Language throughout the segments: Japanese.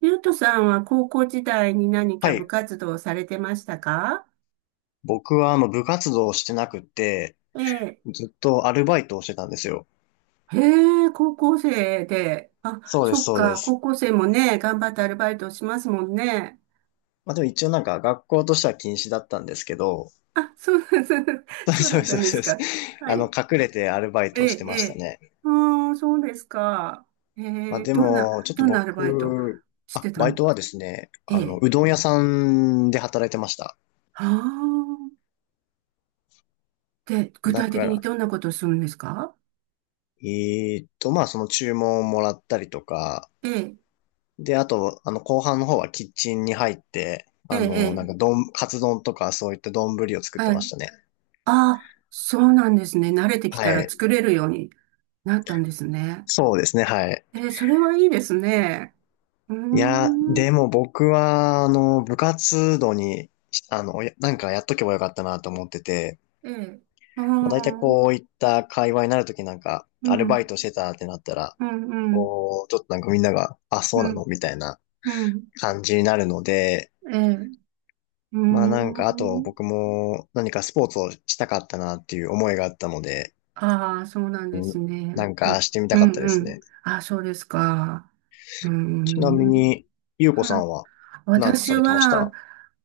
ゆうとさんは高校時代に何はか部い。活動をされてましたか？僕はあの部活動をしてなくて、ええ。ずっとアルバイトをしてたんですよ。へえ、高校生で。あ、そうでそす、っそうでか、す。高校生もね、頑張ってアルバイトをしますもんね。まあでも一応なんか学校としては禁止だったんですけど、あ、そうなんです。そうそだうっでたす、そうんです、でそすうです。か？はあの、い。隠れてアルバイえトをしえ、てまえしたえ。ね。うーん、そうですか。えまあえ、でどんな、も、ちょっとどんなアルバイト僕、しあ、てたバイんでトすか？はですね、えあの、え。うどん屋さんで働いてました。はあ。で、具だ体か的にら、どんなことをするんですか？まあその注文をもらったりとか、ええ、で、あと、あの、後半の方はキッチンに入って、ええ、あえの、なんか、え。丼、カツ丼とかそういった丼を作ってはましい。たね。ああ、そうなんですね。慣れてきはたらい。作れるようになったんですね。そうですね、はい。それはいいですね。うーいや、ん。でも僕は、あの、部活動に、あの、やなんかやっとけばよかったなと思ってて、ええ。ああ、まあ、大体うん、こういった会話になるときなんか、うアルバん、イトしてたってなったら、うん、こう、ちょっとなんかみんなが、あ、そううなん、のみたいなうん。感じになるので、ええ、うーまあなんか、あとん。僕も何かスポーツをしたかったなっていう思いがあったので、ああ、そうなんですなね。んうかん、してみたうかったん、でうすん。ね。ああ、そうですか。うーちなみん。に、ゆうこさはい。んはなんか私されてましは、た？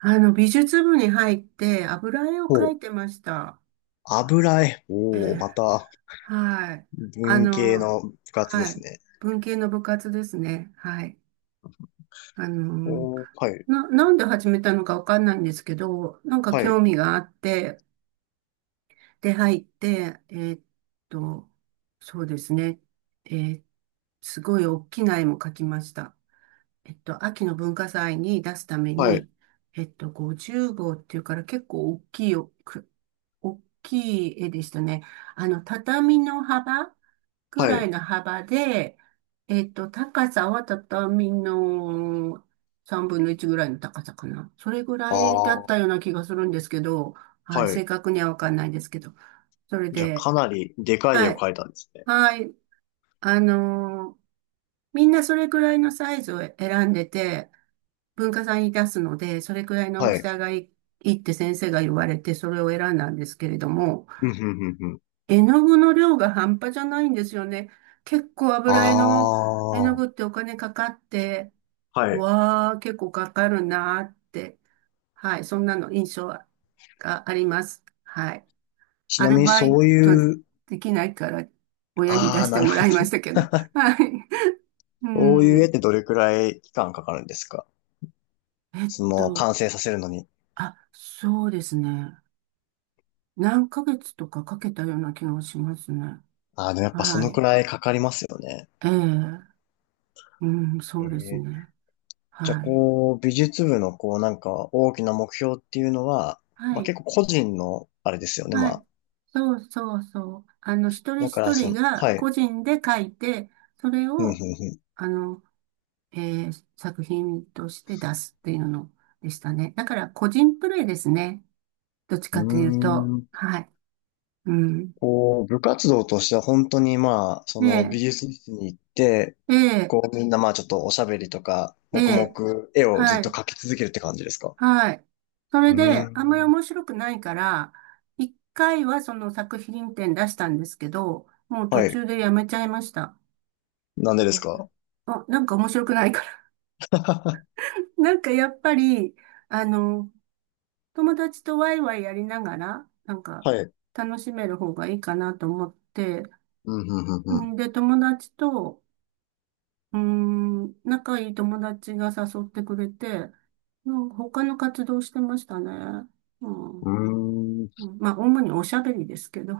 美術部に入って油絵を描お、いてました。油絵。えおお、え。またはい。あ文系の、の部活ではすい。ね。文系の部活ですね。はい。あの、おー、はい、なんで始めたのかわかんないんですけど、なんかはい、興味があって、で、入って、と、そうですね。えーすごい大きな絵も描きました。秋の文化祭に出すためはい、に、50号っていうから結構大きいよ、大きい絵でしたね。畳の幅くはらいい。の幅で、高さは畳の3分の1ぐらいの高さかな。それぐらあいだあ、っはたような気がするんですけど、はい、正い。確にはわかんないですけど。それじゃあで、かなりでかい絵はをい、描いたんですね。はい、あのーみんなそれぐらいのサイズを選んでて、文化祭に出すので、それくらいの大はきい。さがいい、いいって先生が言われて、それを選んだんですけれども、うん、うん、うん、うん。絵の具の量が半端じゃないんですよね。結構あ油絵の絵の具っあ、てお金かかって、はい。わあ、結構かかるなーって、はい、そんなの印象があります。はい。ちアなルみにバイそうトいう、できないから、親にあ出あ、してなるもほらいましど。たけど。はい。うそういう絵っん。てどれくらい期間かかるんですか？えっそのと、完成させるのに。あ、そうですね。何ヶ月とかかけたような気がしますね。ああ、でもやっぱそはのくい。らいかかりますよね。ええ。うん、えそうですー、ね。じゃあ、はい。こう、美術部の、こう、なんか、大きな目標っていうのは、はまあ、い。結構個人の、あれですよね。まはい。あ、そうそうそう。一人だか一ら、そ人の、がはい。個人で書いて、それうん、うを、ん、あの、作品として出すっていうのでしたね。だから個人プレイですね。どっちうかというん。と。うーん、はい。うん。こう、部活動としては本当に、まあ、そえの、美え、術室に行って、ええ、こう、みんな、まあ、ちょっとおしゃべりとか、え黙え、々、絵をずはっとい。描き続けるって感じですか？はい。そうれーで、あんまりん。面白くないから、一回はその作品展出したんですけど、もう途はい。中でやめちゃいました。なんでですえか？あ、なんか面白くないから。なんかやっぱり、あの、友達とワイワイやりながら、なんかはい。楽しめる方がいいかなと思って、うん、うん、うん、んで、友達と、仲いい友達が誘ってくれて、うん、他の活動してましたね。うん。うん。うまあ、主におしゃべりですけど、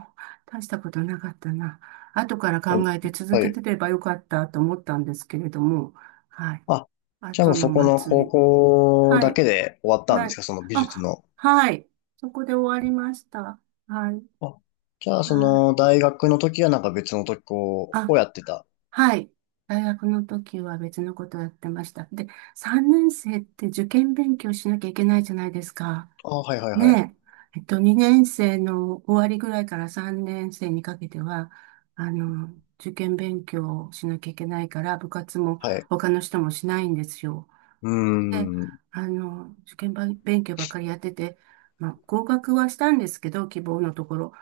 大したことなかったな。後からーん。考えて続はけい。てればよかったと思ったんですけれども、はい。あ、じゃあも後うのそこの祭高り。校はだい。けで終わったんではすい。か、その美術あ、の。はい。そこで終わりました。はい。あ、じゃあはそい。の大学の時はなんか別の時こう、をやあ、ってた。はい。大学の時は別のことをやってました。で、3年生って受験勉強しなきゃいけないじゃないですか。あ、はいはいはい。ねえ、2年生の終わりぐらいから3年生にかけては、受験勉強をしなきゃいけないから、部活もはい。他の人もしないんですよ。うーで、ん。受験ば勉強ばっかりやってて、まあ、合格はしたんですけど、希望のところ。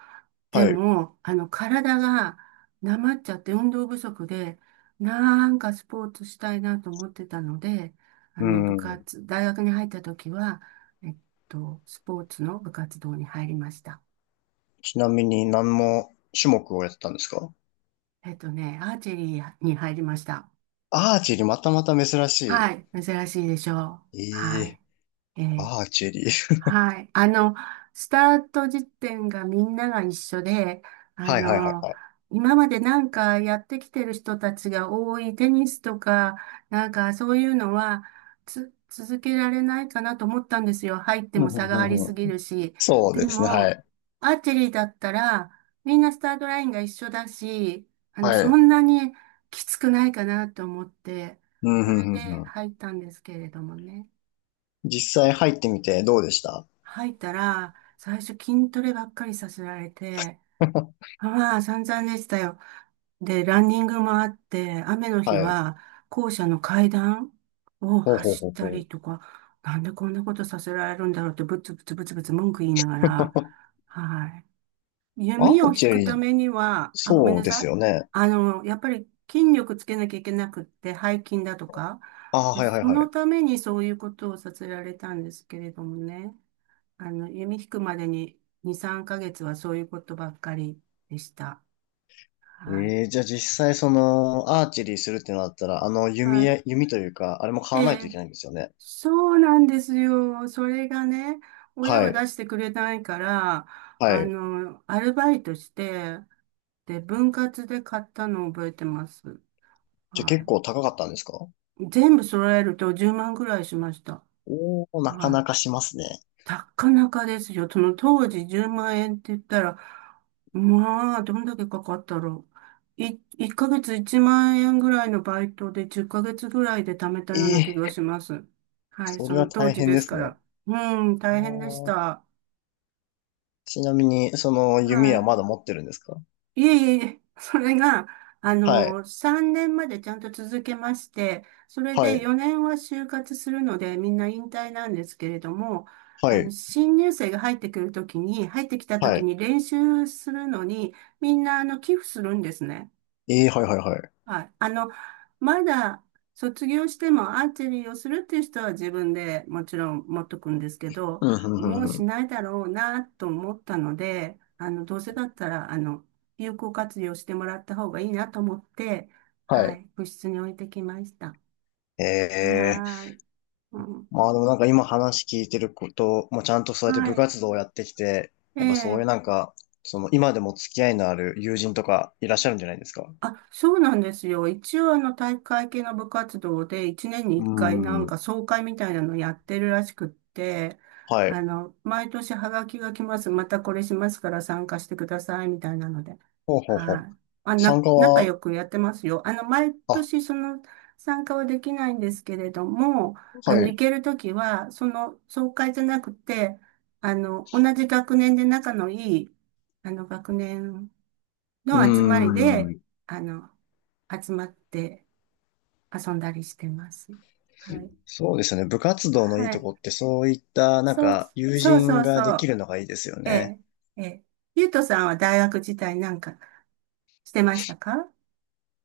ではい。うも、体がなまっちゃって運動不足で、なんかスポーツしたいなと思ってたので、ー部ん。活、大学に入った時は、えっスポーツの部活動に入りました。ちなみに何の種目をやってたんですか？ね、アーチェリーに入りました。アーチェリー、またまた珍しはい、珍しいでしょう。い。えはえ、い。えーアーチェリー。はい。スタート時点がみんなが一緒で、あはいはいはいの、はい。今までなんかやってきてる人たちが多いテニスとか、なんかそういうのは続けられないかなと思ったんですよ。入ってうんうもん差うがありんうすぎん、るし。そうでですね、はも、い。アーチェリーだったら、みんなスタートラインが一緒だし、はそい。んなにきつくないかなと思って、うんそうれでんうんうん、入ったんですけれどもね。実際入ってみてどうでした？ 入ったら、最初筋トレばっかりさせられて、まあ散々でしたよ。で、ランニングもあって、雨の日はい。は校舎の階段をほうほう走ほっうたほう。りとか、なんでこんなことさせられるんだろうってブツブツブツブツ文句言いながら、はい。ア弓ーを引チェくリたー、めには、あ、ごめんそうなでさすい。よね。やっぱり筋力つけなきゃいけなくって、背筋だとか、ああ、で、はいはいそはのい。ためにそういうことをさせられたんですけれどもね。弓引くまでに2、3ヶ月はそういうことばっかりでした。はい。えー、じゃあ実際その、アーチェリーするってなったら、あの、は弓い。や、弓というか、あれもえ買わないといえ、けないんですよね。そうなんですよ。それがね、親ははい、出してくれないから、はい。アルバイトして、で、分割で買ったのを覚えてます。じゃあは結構高かったんですか？い。全部揃えると10万ぐらいしました。おー、なかはなかい。しますね。なかなかですよ。その当時10万円って言ったら、まあ、どんだけかかったろう。1ヶ月1万円ぐらいのバイトで10ヶ月ぐらいで貯めたようなえ気がー、します。はい、そそれのは当大時変でですすかね。ら。うん、あ大変でしー、た。ちなみに、その、弓ははい。まだ持ってるんですか？いえいえいえ、それが、はい、3年までちゃんと続けまして、それはでい、4年は就活するので、みんな引退なんですけれども、はい、新入生が入ってきたとはきい。に練習するのに、みんな、寄付するんですね。えー、はいはいはい。はい。まだ卒業してもアーチェリーをするっていう人は自分でもちろん持っとくんですけど、うん、うもん、ううん、うしん。ないだろうなと思ったので、どうせだったら、有効活用してもらった方がいいなと思って、ははい。い、部室に置いてきました。ええ、はーい。うん、まあでもなんか今話聞いてること、もちゃんとそうやっては部い。活動をやってきて、やっぱそういえうえ。なんか、その今でも付き合いのある友人とかいらっしゃるんじゃないですか？あ、そうなんですよ。一応体育会系の部活動で一年にうー一回なんん。か総会みたいなのやってるらしくって、はい。毎年ハガキが来ます。またこれしますから参加してくださいみたいなので。ほうほうほう。はい。あ、参な、加仲は、良くやってますよ。毎あ、年その参加はできないんですけれども、は行い。けるときは、その総会じゃなくて、同じ学年で仲のいい、学年うーの集まりで、ん。あの、集まって遊んだりしてます。はい。そうですね。部活動のいいはとい。こってそういったなんそう、か友そうそ人うがでそきう。るのがいいですよえね。え、ええ。ゆうとさんは大学時代なんかしてましたか？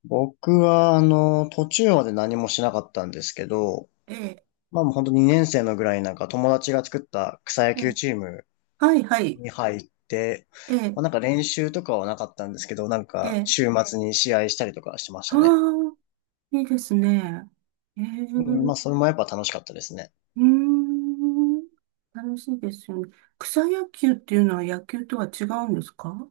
僕はあの、途中まで何もしなかったんですけど、ええ、まあもう本当2年生のぐらいになんか友達が作った草野え球え。チームはい、はい。に入って、ええ、まあ、なんか練習とかはなかったんですけど、なんえかえ。週末に試合したりとかしてましはたね。あ、いいですね。ええ、うん、まうあそれもやっぱ楽しかったですね。ーん。楽しいですよね。草野球っていうのは野球とは違うんですか？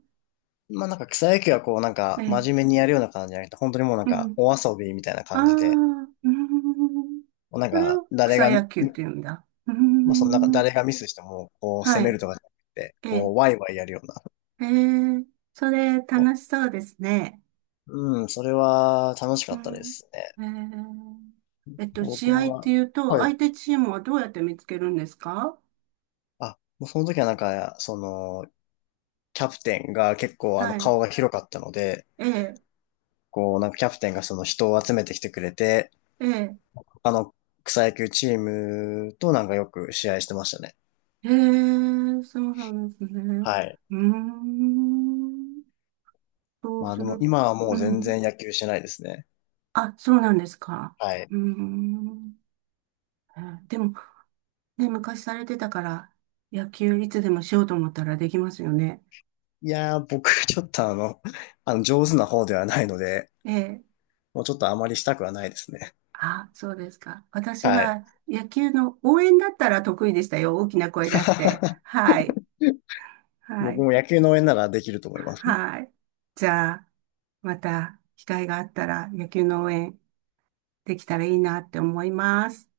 まあなんか草野球はこうなんえか真え、面目にやるような感じじゃなくて、本当にもうなんうかん。お遊びみたいなああ、感じで、うーん。もうなんそれかを誰草が、野球って言うんだ。うーまあそのなんかん。誰がミスしてもこうは攻めい。るとかじゃなくて、えこえ、うワイワイやるような。ええ、それそ楽しそうですね。う。うん、それは楽しかうったでん。すね。ええ、僕試合っては、いうと、は相い。手チームはどうやって見つけるんですか？あ、もうその時はなんか、その、キャプテンが結構あのはい。顔が広かったので、ええ、こう、なんかキャプテンがその人を集めてきてくれて、ええ、他の草野球チームとなんかよく試合してましたね。ええ、そうなんですね。はい。うーん。そうまあすでもる。今はもうう全ん。然野球してないですね。あ、そうなんですか。はい。うーん。ええ。でもね、昔されてたから、野球いつでもしようと思ったらできますよね。いやー、僕ちょっとあの、あの上手な方ではないので、ええ。もうちょっとあまりしたくはないですね。あ、そうですか。私はい。は野球の応援だったら得意でしたよ。大きな声出して。はい。は僕い。も野球の応援ならできると思います。はい。じゃあ、また機会があったら野球の応援できたらいいなって思います。